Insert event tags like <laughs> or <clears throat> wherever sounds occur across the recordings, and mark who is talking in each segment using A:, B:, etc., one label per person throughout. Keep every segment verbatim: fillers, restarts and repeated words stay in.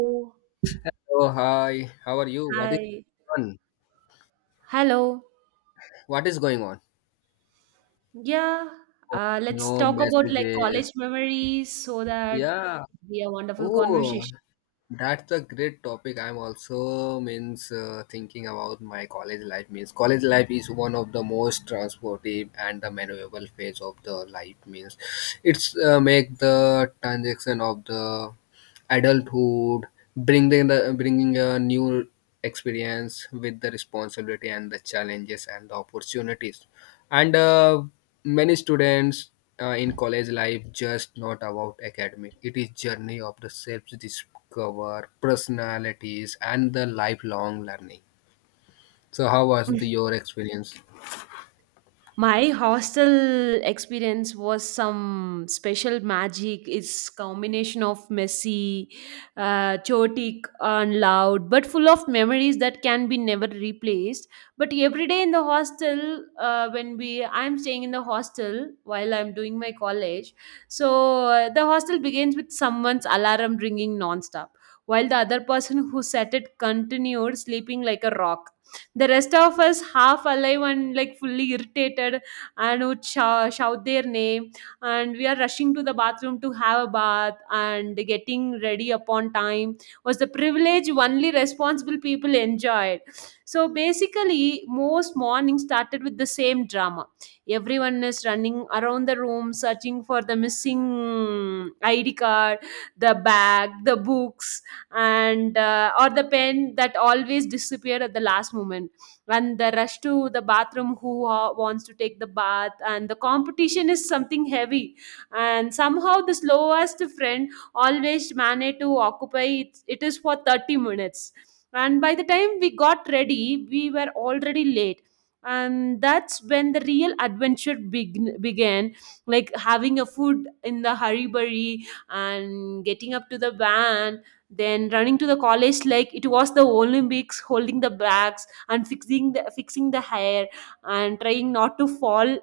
A: Oh,
B: Oh, hi. How are you? What is
A: hi.
B: on?
A: Hello.
B: What is going on?
A: Yeah.
B: Oh,
A: Uh, let's
B: no
A: talk about like college
B: messages.
A: memories so that
B: Yeah.
A: it'd be a wonderful
B: Oh,
A: conversation.
B: that's a great topic. I'm also means uh, thinking about my college life. Means college life is one of the most transportive and the memorable phase of the life. Means it's uh, make the transaction of the adulthood, bringing the bringing a new experience with the responsibility and the challenges and the opportunities, and uh, many students, uh, in college life just not about academic, it is journey of the self discover personalities and the lifelong learning. So how was the, your experience?
A: My hostel experience was some special magic. It's combination of messy, uh, chaotic and loud, but full of memories that can be never replaced. But every day in the hostel, uh, when we I'm staying in the hostel while I'm doing my college, so uh, the hostel begins with someone's alarm ringing nonstop, while the other person who set it continued sleeping like a rock, the rest of us, half alive and like fully irritated, and would shou- shout their name. And we are rushing to the bathroom to have a bath, and getting ready upon time was the privilege only responsible people enjoyed. So basically, most mornings started with the same drama. Everyone is running around the room searching for the missing I D card, the bag, the books, and uh, or the pen that always disappeared at the last moment, and the rush to the bathroom who uh, wants to take the bath, and the competition is something heavy, and somehow the slowest friend always managed to occupy it, it is for thirty minutes, and by the time we got ready we were already late, and that's when the real adventure beg- began, like having a food in the hurry and getting up to the van, then running to the college like it was the Olympics, holding the bags and fixing the fixing the hair and trying not to fall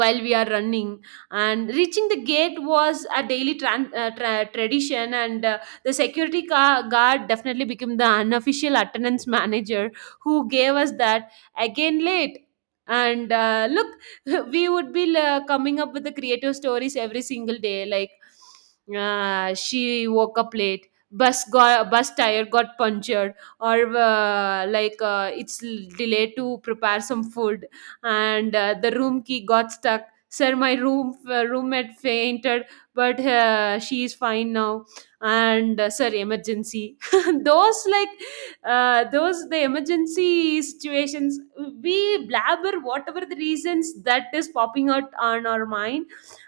A: while we are running, and reaching the gate was a daily tran- uh, tra- tradition. And uh, The security car- guard definitely became the unofficial attendance manager who gave us that again late. And uh, look, <laughs> we would be uh, coming up with the creative stories every single day, like uh, she woke up late, bus got bus tire got punctured, or uh, like uh, it's l- delayed to prepare some food, and uh, the room key got stuck. Sir, my room uh, roommate fainted, but uh, she is fine now. And uh, sir, emergency. <laughs> Those like uh, those the emergency situations. We blabber whatever the reasons that is popping out on our mind,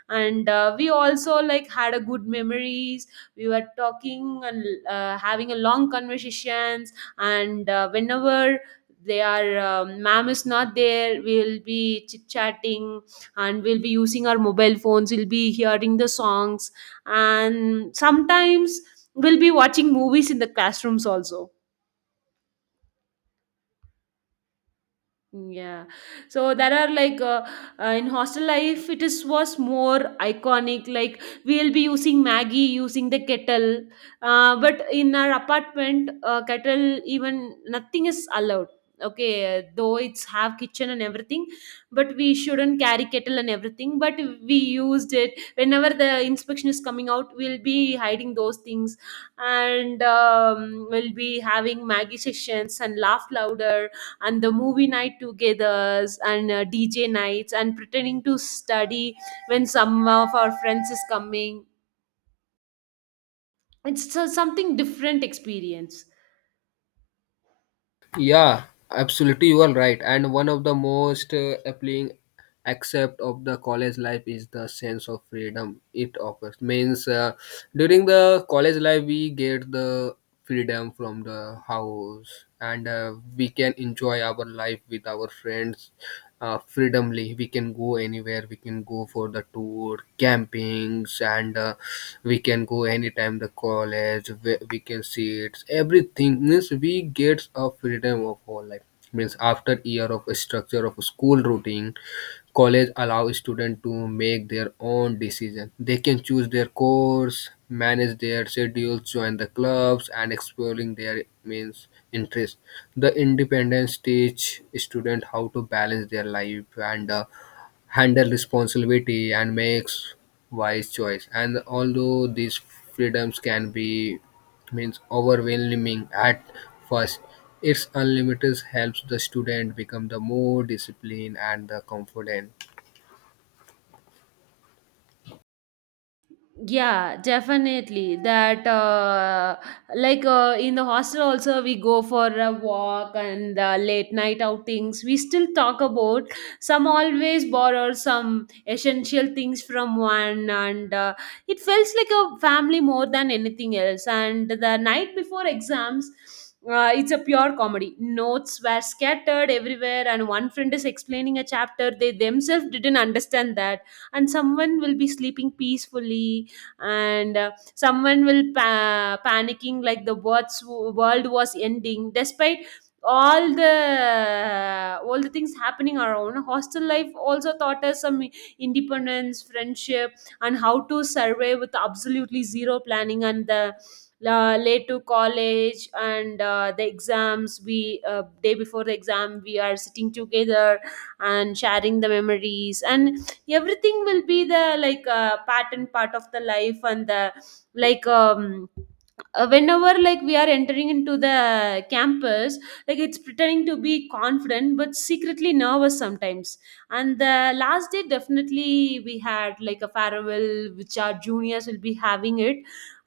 A: and uh, we also like had a good memories. We were talking and uh, having a long conversations, and uh, whenever their um, ma'am is not there, we'll be chit chatting, and we'll be using our mobile phones, we'll be hearing the songs, and sometimes we'll be watching movies in the classrooms also. Yeah. So there are like uh, uh, in hostel life, it is was more iconic. Like we'll be using Maggie, using the kettle. Uh, but in our apartment, uh, kettle, even nothing is allowed. Okay, uh, though it's have kitchen and everything, but we shouldn't carry kettle and everything. But we used it whenever the inspection is coming out. We'll be hiding those things, and um, we'll be having Maggie sessions and laugh louder, and the movie night togethers, and uh, DJ nights, and pretending to study when some of our friends is coming. It's so- something different experience.
B: Yeah, absolutely, you are right, and one of the most uh, appealing accept of the college life is the sense of freedom it offers. Means uh, during the college life we get the freedom from the house, and uh, we can enjoy our life with our friends. Uh, freedomly we can go anywhere, we can go for the tour campings, and uh, we can go anytime the college. We, we can see it everything, means we get a freedom of our life. Means after year of structure of school routine, college allow students to make their own decision. They can choose their course, manage their schedules, join the clubs, and exploring their means interests. The independence teach students how to balance their life and uh, handle responsibility and makes wise choice. And although these freedoms can be means overwhelming at first, its unlimited helps the student become the more disciplined and the confident.
A: Yeah, definitely. That uh, like uh, In the hostel also we go for a walk and uh, late night outings. We still talk about some, always borrow some essential things from one, and uh, it feels like a family more than anything else. And the night before exams, Uh, it's a pure comedy. Notes were scattered everywhere, and one friend is explaining a chapter they themselves didn't understand that, and someone will be sleeping peacefully, and uh, someone will pa- panicking like the world's world was ending. Despite all the all the things happening around, hostel life also taught us some independence, friendship, and how to survey with absolutely zero planning. And the uh, late to college, and uh, the exams, we uh, day before the exam we are sitting together and sharing the memories, and everything will be the like uh, pattern part of the life. And the like um uh, whenever like we are entering into the campus, like it's pretending to be confident but secretly nervous sometimes. And the last day definitely we had like a farewell which our juniors will be having it.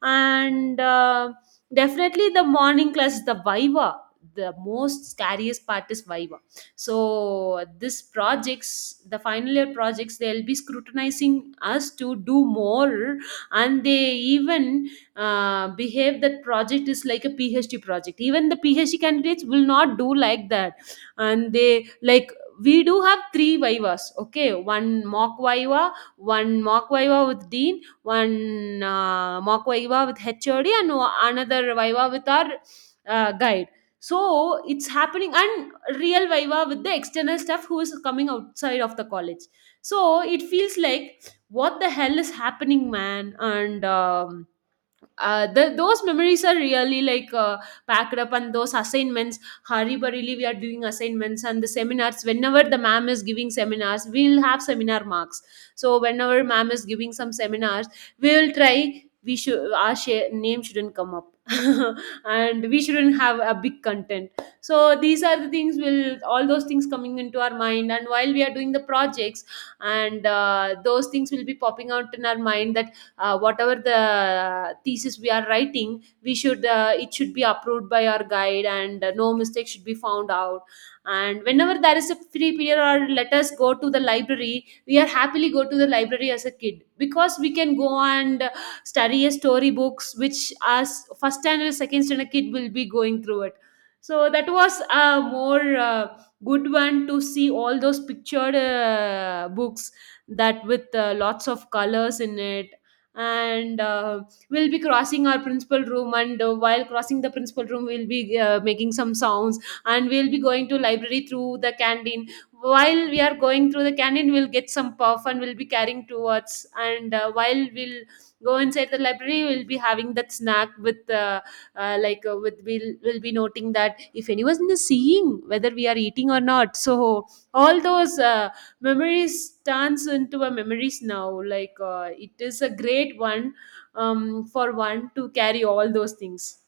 A: And uh, definitely the morning class is the viva, the most scariest part is viva. So this projects, the final year projects, they'll be scrutinizing us to do more, and they even uh, behave that project is like a phd project, even the phd candidates will not do like that. And they like, we do have three vivas. Okay, one mock viva, one mock viva with dean, one uh, mock viva with hod, and o- another viva with our uh, guide. So it's happening. And real viva with the external staff who is coming outside of the college. So it feels like, what the hell is happening, man. And um, uh, the, those memories are really like uh, packed up. And those assignments hari barili, we are doing assignments and the seminars, whenever the ma'am is giving seminars we'll have seminar marks. So whenever ma'am is giving some seminars, we will try we should our share, name shouldn't come up, <laughs> and we shouldn't have a big content. So these are the things, will all those things coming into our mind, and while we are doing the projects and uh, those things will be popping out in our mind that uh, whatever the thesis we are writing, we should uh, it should be approved by our guide, and uh, no mistake should be found out. And whenever there is a free period, or let us go to the library, we are happily go to the library as a kid, because we can go and uh, study a story books which as first standard second standard kid will be going through it. So that was a more uh, good one to see all those pictured uh, books, that with uh, lots of colors in it. And uh, we'll be crossing our principal room, and uh, while crossing the principal room we'll be uh, making some sounds, and we'll be going to library through the canteen. While we are going through the canteen, we'll get some puff, and we'll be carrying towards. And uh, while we'll go inside the library, we'll be having that snack with uh, uh, like uh, with we'll, we'll be noting that if anyone is seeing whether we are eating or not. So all those uh, memories turns into a memories now. Like uh, it is a great one, um, for one to carry all those things.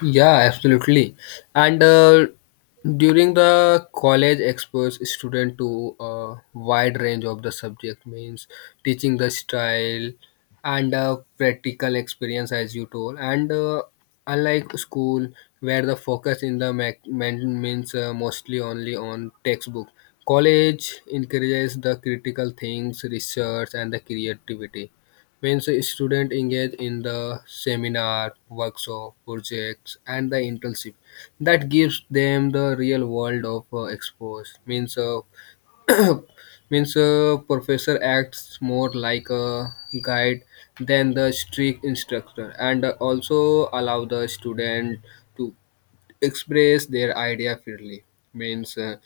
B: Yeah, absolutely. And uh, during the college expose student to a wide range of the subject, means teaching the style and uh, practical experience as you told. And uh, unlike school where the focus in the mac- men- means uh, mostly only on textbook, college encourages the critical things, research, and the creativity. Means students engage in the seminar workshop projects and the internship that gives them the real world of uh, expose. Means uh, <clears throat> means uh, professor acts more like a guide than the strict instructor, and uh, also allow the student to express their idea freely. Means uh,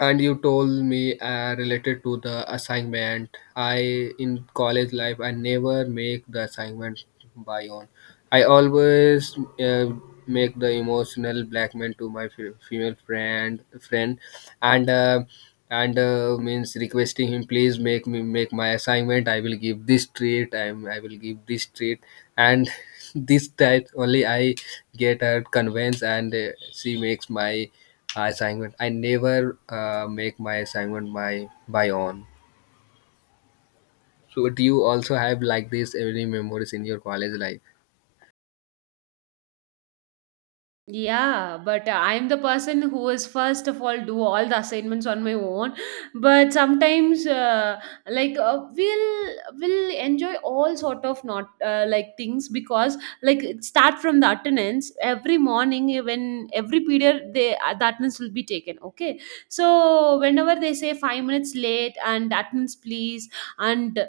B: and you told me uh, related to the assignment, I in college life I never make the assignment by own. I always uh, make the emotional blackmail to my fe- female friend friend, and uh, and uh, means requesting him, please make me make my assignment, I will give this treat, i am I will give this treat. And <laughs> this type only I get her convinced, and uh, she makes my assignment. I never uh, make my assignment my by own. So do you also have like this any memories in your college life?
A: Yeah, but uh, I'm the person who is first of all do all the assignments on my own. But sometimes, uh, like uh, we'll we will enjoy all sort of not uh, like things, because like it start from the attendance every morning, when every period they uh, the attendance will be taken. Okay, so whenever they say five minutes late and attendance please. and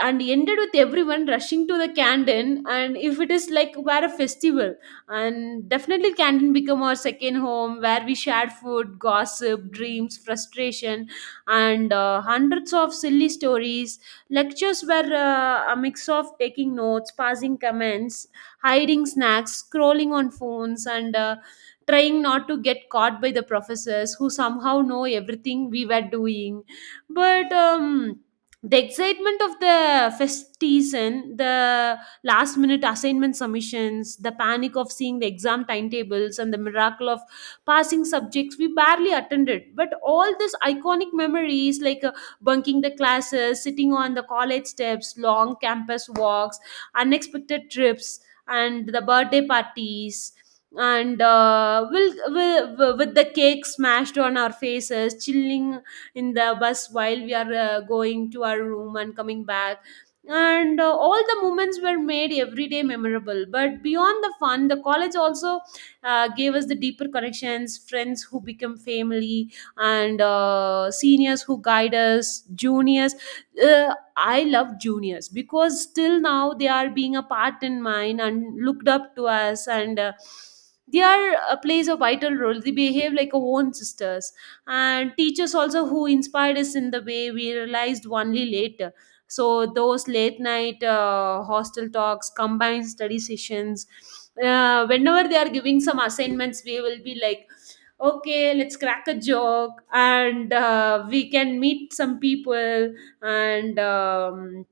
A: and ended with everyone rushing to the canteen, and if it is like where a festival. And definitely canteen become our second home where we shared food, gossip, dreams, frustration, and uh, hundreds of silly stories. Lectures were uh, a mix of taking notes, passing comments, hiding snacks, scrolling on phones, and uh, trying not to get caught by the professors, who somehow know everything we were doing. But um the excitement of the fest season, the last minute assignment submissions, the panic of seeing the exam timetables, and the miracle of passing subjects we barely attended. But all these iconic memories, like uh, bunking the classes, sitting on the college steps, long campus walks, unexpected trips, and the birthday parties and uh, will will with the cake smashed on our faces, chilling in the bus while we are uh, going to our room and coming back, and uh, all the moments were made every day memorable. But beyond the fun, the college also uh, gave us the deeper connections, friends who become family, and uh, seniors who guide us juniors. Uh, i love juniors because still now they are being a part in mine and looked up to us, and uh, they are uh, plays a vital role, they behave like our own sisters. And teachers also who inspired us in the way we realized only later. So those late night uh, hostel talks, combined study sessions, uh, whenever they are giving some assignments we will be like, okay, let's crack a joke and uh, we can meet some people. And um,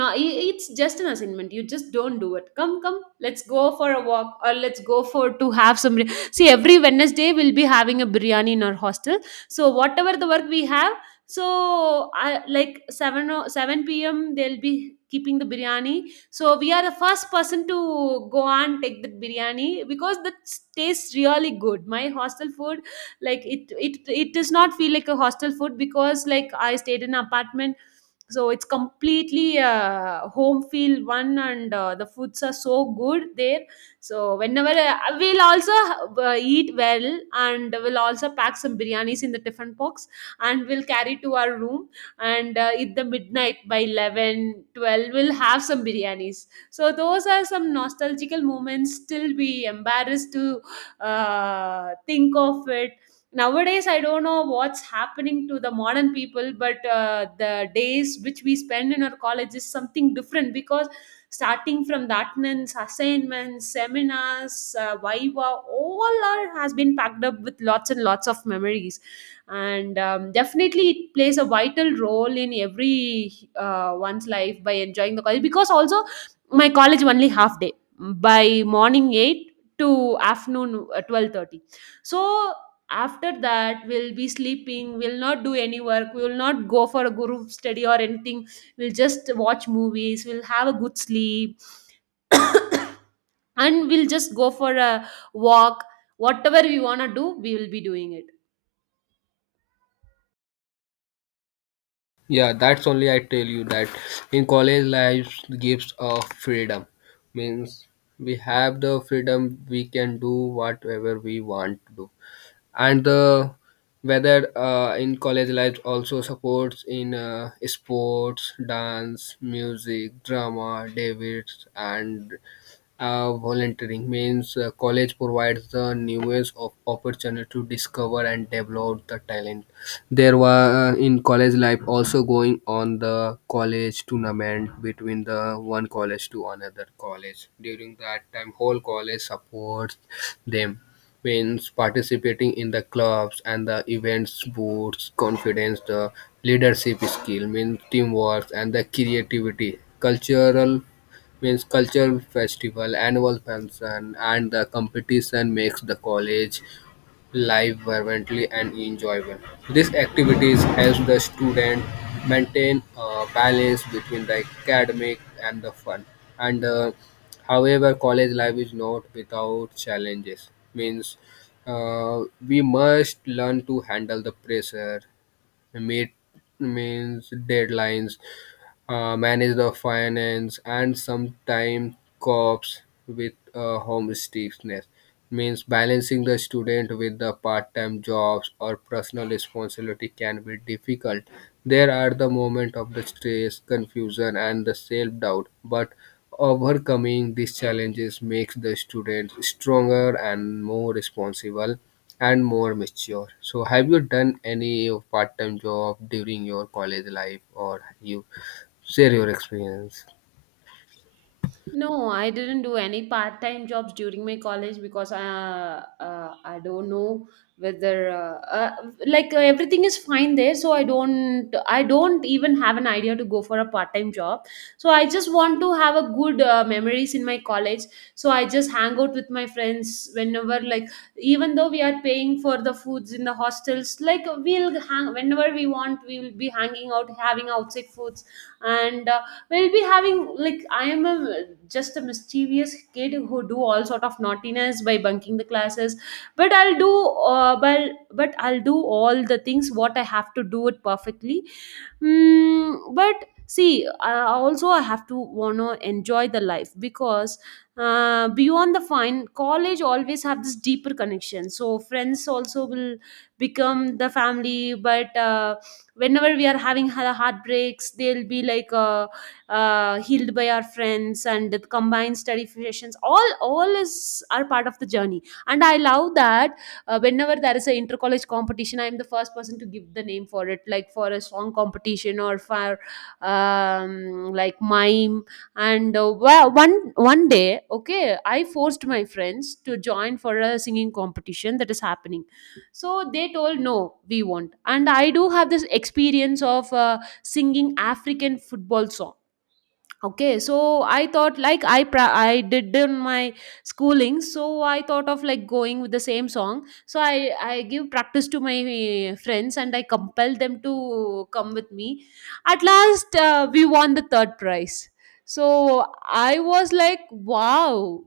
A: no, i- it's just an assignment, you just don't do it, come come, let's go for a walk, or let's go for to have some bir- see, every Wednesday we'll be having a biryani in our hostel. So whatever the work we have, so I, like seven o- seven p.m. they'll be keeping the biryani, so we are the first person to go and take the biryani because that tastes really good, my hostel food. Like it it it does not feel like a hostel food because like I stayed in an apartment, so it's completely uh, home feel one. And uh, the foods are so good there. So whenever uh, we'll also uh, eat well, and we'll also pack some biryanis in the tiffin box and we'll carry to our room. And uh, at the midnight by eleven, twelve we'll have some biryanis. So those are some nostalgical moments, still we embarrassed to uh, think of it. Nowadays I don't know what's happening to the modern people, but uh, the days which we spend in our college is something different because starting from the attendance, assignments, seminars, uh, viva, all are, has been packed up with lots and lots of memories. And um, definitely it plays a vital role in every uh, one's life by enjoying the college. Because also my college only half day, by morning eight to afternoon uh, twelve thirty. So after that we'll be sleeping, we'll not do any work, we will not go for a group study or anything, we'll just watch movies, we'll have a good sleep, and we'll just go for a walk. Whatever we want to do we will be doing it.
B: Yeah, that's only I tell you that in college life gives a freedom. Means we have the freedom, we can do whatever we want to do. And the whether uh, in college life also supports in uh, sports, dance, music, drama, debates, and Uh, volunteering. Means uh, college provides the newest of opportunity to discover and develop the talent. There were uh, in college life also going on the college tournament between the one college to another college. During that time, whole college supports them. Means participating in the clubs and the events boosts confidence, the leadership skill, means teamwork and the creativity. Cultural means cultural festival, annual function, and the competition makes the college life vibrantly and enjoyable. These activities help the student maintain a balance between the academic and the fun. And uh, however, college life is not without challenges. Means uh, we must learn to handle the pressure, meet means deadlines, uh, manage the finance, and sometimes cops with uh, homesickness. Means balancing the student with the part-time jobs or personal responsibility can be difficult. There are the moment of the stress, confusion, and the self-doubt, but overcoming these challenges makes the student stronger and more responsible and more mature. So, have you done any part time job during your college life, or you share your experience?
A: No, I didn't do any part-time jobs during my college because I, uh, uh, I don't know whether uh, uh, like uh, everything is fine there, so I don't I don't even have an idea to go for a part-time job. So I just want to have a good uh, memories in my college. So I just hang out with my friends whenever, like, even though we are paying for the foods in the hostels, like we'll hang whenever we want. We will be hanging out, having outside foods and. Uh, we'll be having, like, I am a just a mischievous kid who do all sort of naughtiness by bunking the classes. But I'll do uh, but but I'll do all the things what I have to do it perfectly. Mm, but see, I also i have to wanna enjoy the life because uh, beyond the fine college always have this deeper connection, so friends also will become the family. But uh, whenever we are having ha- heartbreaks, they'll be like uh, uh, healed by our friends. And the combined study sessions, all all is are part of the journey and I love that. Uh, whenever there is an inter college competition, I am the first person to give the name for it, like for a song competition or for um, like mime. And uh, wa- one one day okay, I forced my friends to join for a singing competition that is happening. So they told no, we won't, and I do have this experience of uh, singing African football song. Okay, so I thought like I pra- I did in my schooling, so I thought of like going with the same song. So I I give practice to my eh, friends and I compel them to come with me. At last, uh, we won the third prize. So I was like, wow,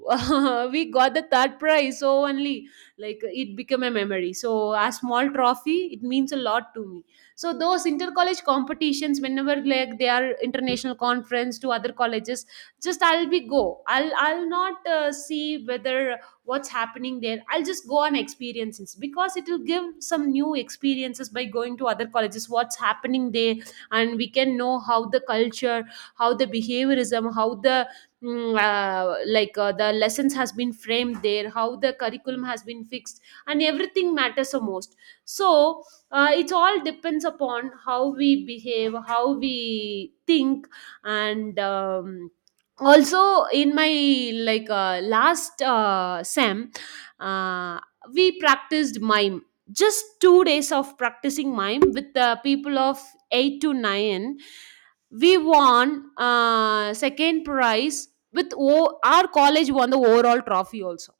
A: <laughs> we got the third prize. So only like it became a memory. So a small trophy, it means a lot to me. So those inter-college competitions, whenever like they are international conference to other colleges, just I'll be go I'll I'll not uh, see whether what's happening there, I'll just go on experiences because it will give some new experiences by going to other colleges, what's happening there. And we can know how the culture, how the behaviorism, how the mm, uh, like uh, the lessons has been framed there, how the curriculum has been fixed and everything matters the most. So uh, it all depends upon how we behave, how we think. And um, also in my, like uh, last uh, sem, uh, we practiced mime, just two days of practicing mime with the people of eight to nine, we won uh, second prize, with o- our college won the overall trophy also.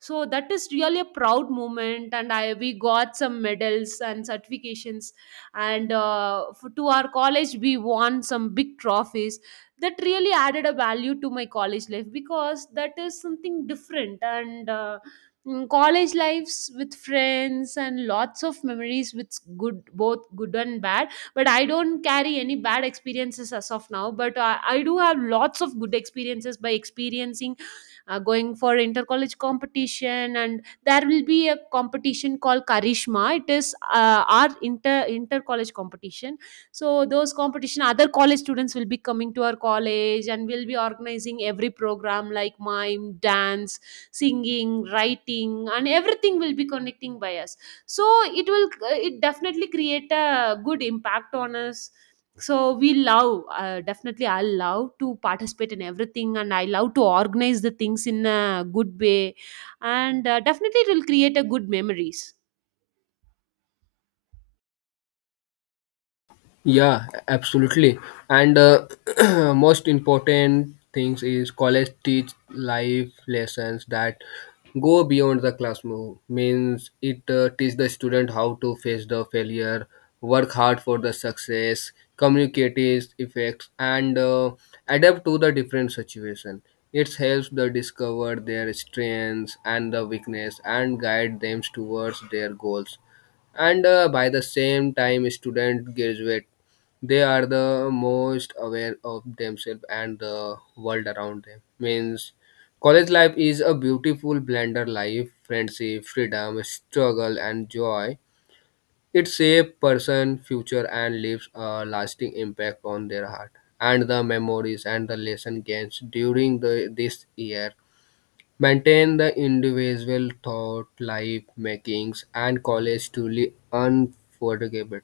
A: So that is really a proud moment, and I we got some medals and certifications. And uh, f- to our college we won some big trophies. That really added a value to my college life because that is something different. And uh, mm, college lives with friends and lots of memories with good both good and bad. But I don't carry any bad experiences as of now, but uh, I do have lots of good experiences by experiencing uh, going for inter college competition. And there will be a competition called Karishma, it is uh, our inter inter college competition. So those competition, other college students will be coming to our college, and we'll be organizing every program like mime, dance, singing, writing, and everything will be connecting by us. So it will, it definitely create a good impact on us. So we love, uh, definitely I love to participate in everything, and I love to organize the things in a good way. And uh, definitely it will create a good memories.
B: Yeah, absolutely. And uh, <clears throat> most important things is college teach life lessons that go beyond the classroom. Means it uh, teach the student how to face the failure, work hard for the success, communicate its effects, and uh, adapt to the different situation. It helps the discover their strengths and the weakness and guide them towards their goals, and uh, by the same time student graduate they are the most aware of themselves and the world around them. Means college life is a beautiful blender life, friendship, freedom, struggle, and joy. It shapes person future and leaves a lasting impact on their heart, and the memories and the lesson gains during the, this year maintain the individual thought life makings and college truly unforgettable.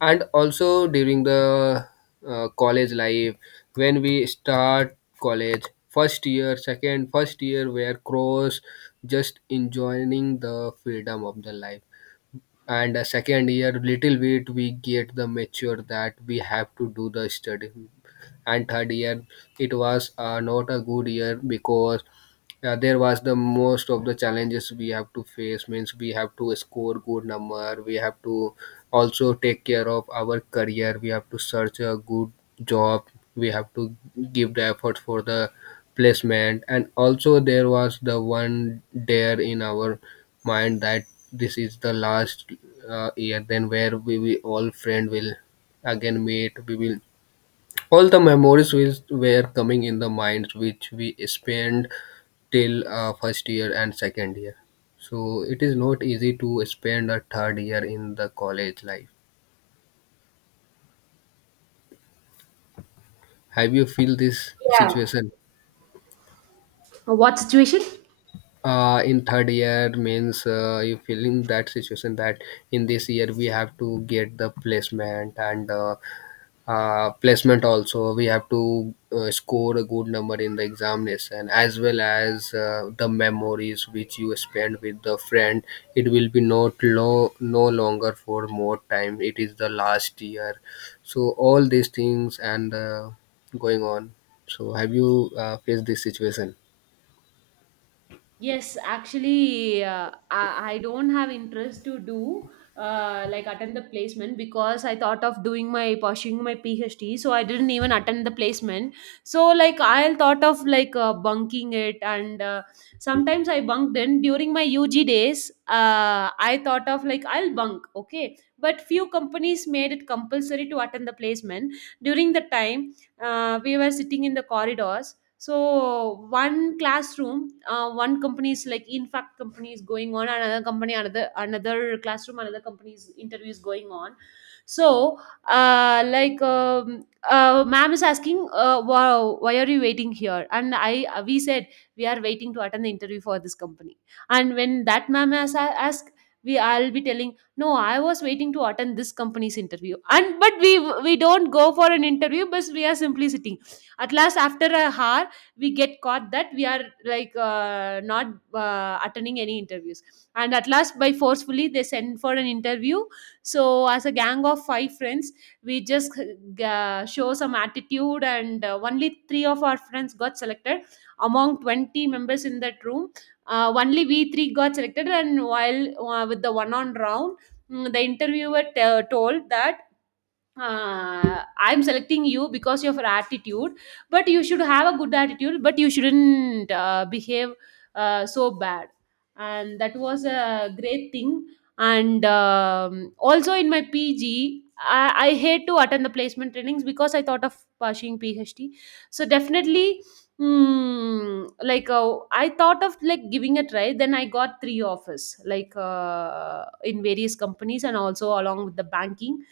B: And also during the uh, college life, when we start college first year, second first year where cross just enjoying the freedom of the life, and uh, second year little bit we get the mature that we have to do the study. And third year, it was uh, not a good year, because yeah, there was the most of the challenges we have to face. Means we have to score good number, we have to also take care of our career, we have to search a good job, we have to give the effort for the placement. And also there was the one dare in our mind that this is the last uh, year, then where we, we all friend will again meet. We will all the memories which were coming in the mind which we spent till uh, first year and second year, so it is not easy to spend a third year in the college life. Have you feel this
A: Yeah.
B: situation?
A: Uh, what situation?
B: Uh, in third year, means uh, you feeling that situation that in this year we have to get the placement, and uh, uh, placement also we have to uh, score a good number in the examination, as well as uh, the memories which you spend with the friend, it will be not lo- no longer for more time, it is the last year. So all these things and uh, going on, so have you uh, faced this situation?
A: Yes, actually, uh, I, I don't have interest to do uh, like attend the placement because I thought of doing my pursuing my P H D, so I didn't even attend the placement. So like I thought of like uh, bunking it, and uh, sometimes I bunked in during my U G days. Uh, I thought of like I'll bunk, okay, but few companies made it compulsory to attend the placement. During the time, uh, we were sitting in the corridors. So one classroom, uh, one company is, like, in fact company is going on, another company, another another classroom, another company's interview is going on. So uh, like um, uh, ma'am is asking, uh, wow, why are you waiting here? And I uh, we said we are waiting to attend the interview for this company. And when that ma'am has a- asked, we I'll be telling, no, I was waiting to attend this company's interview, and but we we don't go for an interview but we are simply sitting. At last, after a hour, we get caught that we are like uh, not uh, attending any interviews. And at last, by forcefully, they send for an interview. So as a gang of five friends, we just uh, show some attitude, and uh, only three of our friends got selected among twenty members in that room. uh, only we three got selected. And while uh, with the one on round, mm, the interviewer t- told that, uh, I'm selecting you because of your attitude, but you should have a good attitude, but you shouldn't uh, behave uh, so bad. And that was a great thing. And um, also in my P G, I, I hate to attend the placement trainings because I thought of pursuing P H D. So definitely, mm, like uh, I thought of like giving a try. Then I got three offers, like uh, in various companies and also along with the banking.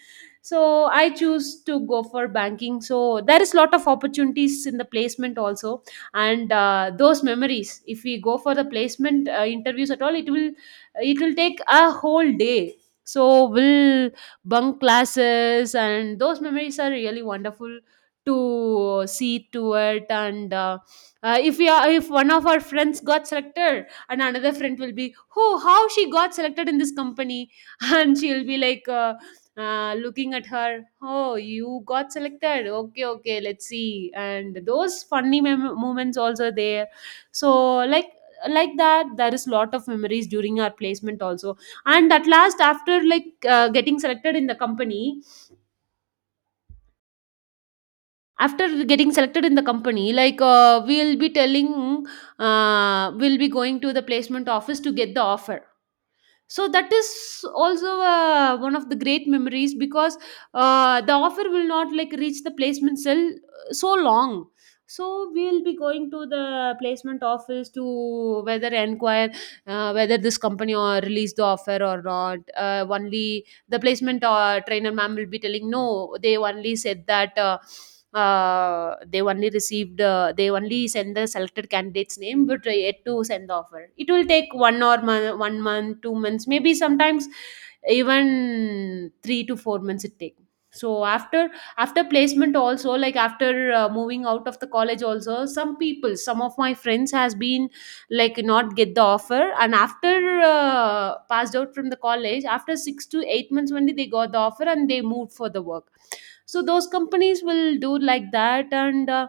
A: So I choose to go for banking. So there is lot of opportunities in the placement also. And uh, those memories if we go for the placement uh, interviews at all, it will it will take a whole day. So we'll bunk classes, and those memories are really wonderful to see to it. And uh, uh, if we are, if one of our friends got selected, and another friend will be, oh, how she got selected in this company, <laughs> and she'll be like uh, uh, looking at her, oh, you got selected. Okay, okay, let's see. And those funny mem- moments also there. So like like that, there is lot of memories during our placement also. And at last, after like uh, getting selected in the company, after getting selected in the company, like uh, we'll be telling uh, we'll be going to the placement office to get the offer. So that is also uh, one of the great memories because uh, the offer will not like reach the placement cell uh, so long. So we'll be going to the placement office to whether inquire uh, whether this company or release the offer or not. uh, only the placement uh, trainer ma'am will be telling, no, they only said that uh, uh, they only received, uh, they only send the selected candidate's name but yet to send the offer, it will take one or mon- one month two months, maybe sometimes even three to four months it take. So after, after placement also, like after uh, moving out of the college also, some people, some of my friends has been like not get the offer, and after uh, passed out from the college after six to eight months only they got the offer and they moved for the work. So those companies will do like that. And uh,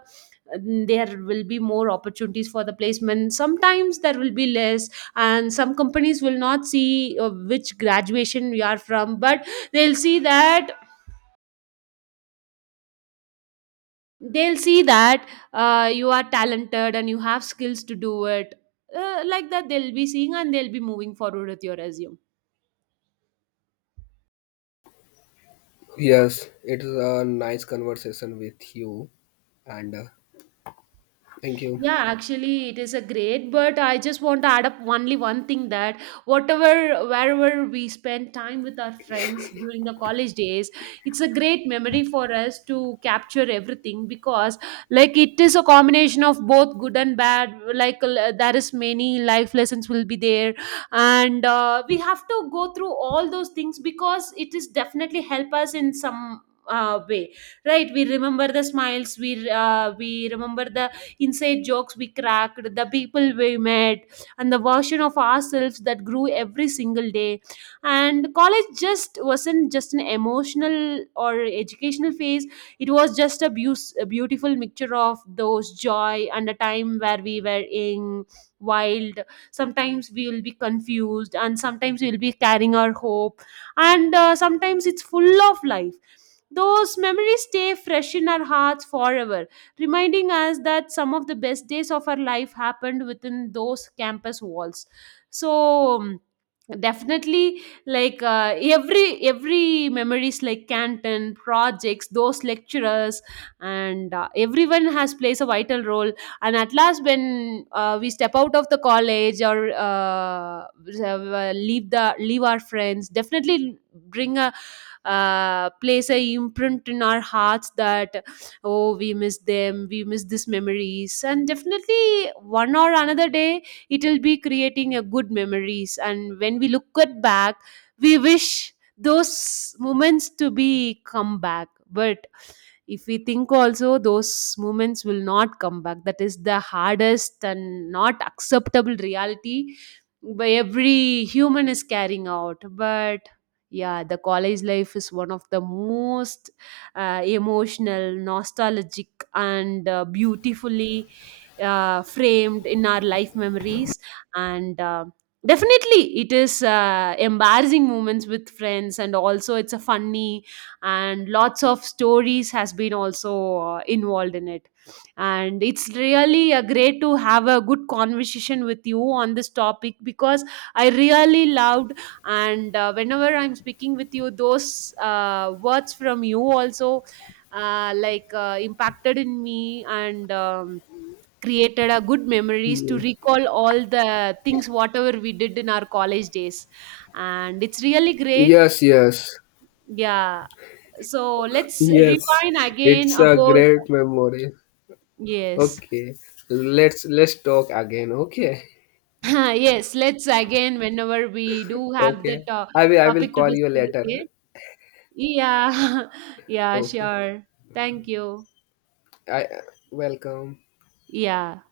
A: there will be more opportunities for the placement, sometimes there will be less. And some companies will not see uh, which graduation we are from, but they'll see that they'll see that uh, you are talented and you have skills to do it. uh, like that they'll be seeing and they'll be moving forward with your resume.
B: Yes, it is a nice conversation with you, and uh, thank you.
A: Yeah, actually, it is a great, but I just want to add up only one thing, that whatever, wherever we spend time with our friends during the college days, it's a great memory for us to capture everything. Because, like, it is a combination of both good and bad. Like, l- there is many life lessons will be there, and uh, we have to go through all those things because it is definitely help us in some uh, way, right? We remember the smiles, we uh, we remember the inside jokes we cracked, the people we met, and the version of ourselves that grew every single day. And college just wasn't just an emotional or educational phase, it was just a, beau- a beautiful mixture of those joy, and a time where we were in wild, sometimes we will be confused, and sometimes we will be carrying our hope, and uh, sometimes it's full of life. Those memories stay fresh in our hearts forever, reminding us that some of the best days of our life happened within those campus walls. So, um, definitely like uh, every every memories like canton projects, those lecturers, and uh, everyone has plays a vital role. And at last, when uh, we step out of the college, or uh, leave the leave our friends, definitely bring a, uh, place a imprint in our hearts, that oh, we miss them, we miss these memories. And definitely one or another day it will be creating a good memories. And when we look at back, we wish those moments to be come back. But if we think, also those moments will not come back, that is the hardest and not acceptable reality by every human is carrying out. But yeah, the college life is one of the most uh, emotional, nostalgic, and uh, beautifully uh, framed in our life memories. And uh, definitely it is uh, embarrassing moments with friends, and also it's a funny, and lots of stories has been also uh, involved in it. And it's really uh, great to have a good conversation with you on this topic because I really loved. And uh, whenever I'm speaking with you, those uh, words from you also uh, like uh, impacted in me. And um, created a good memories to
B: Mm.
A: recall all the things whatever we did in our college days. And it's really great.
B: Yes, yes,
A: Yeah, so let's
B: yes.
A: rewind again
B: It's a
A: about,
B: great memory.
A: yes.
B: Okay, let's let's talk again. Okay,
A: <laughs> yes, let's again whenever we do have the
B: okay.
A: to-
B: I will I will
A: topic to
B: call you
A: discuss again.
B: later.
A: Yeah. <laughs> yeah,
B: Okay.
A: sure. Thank you.
B: I uh, welcome.
A: Yeah.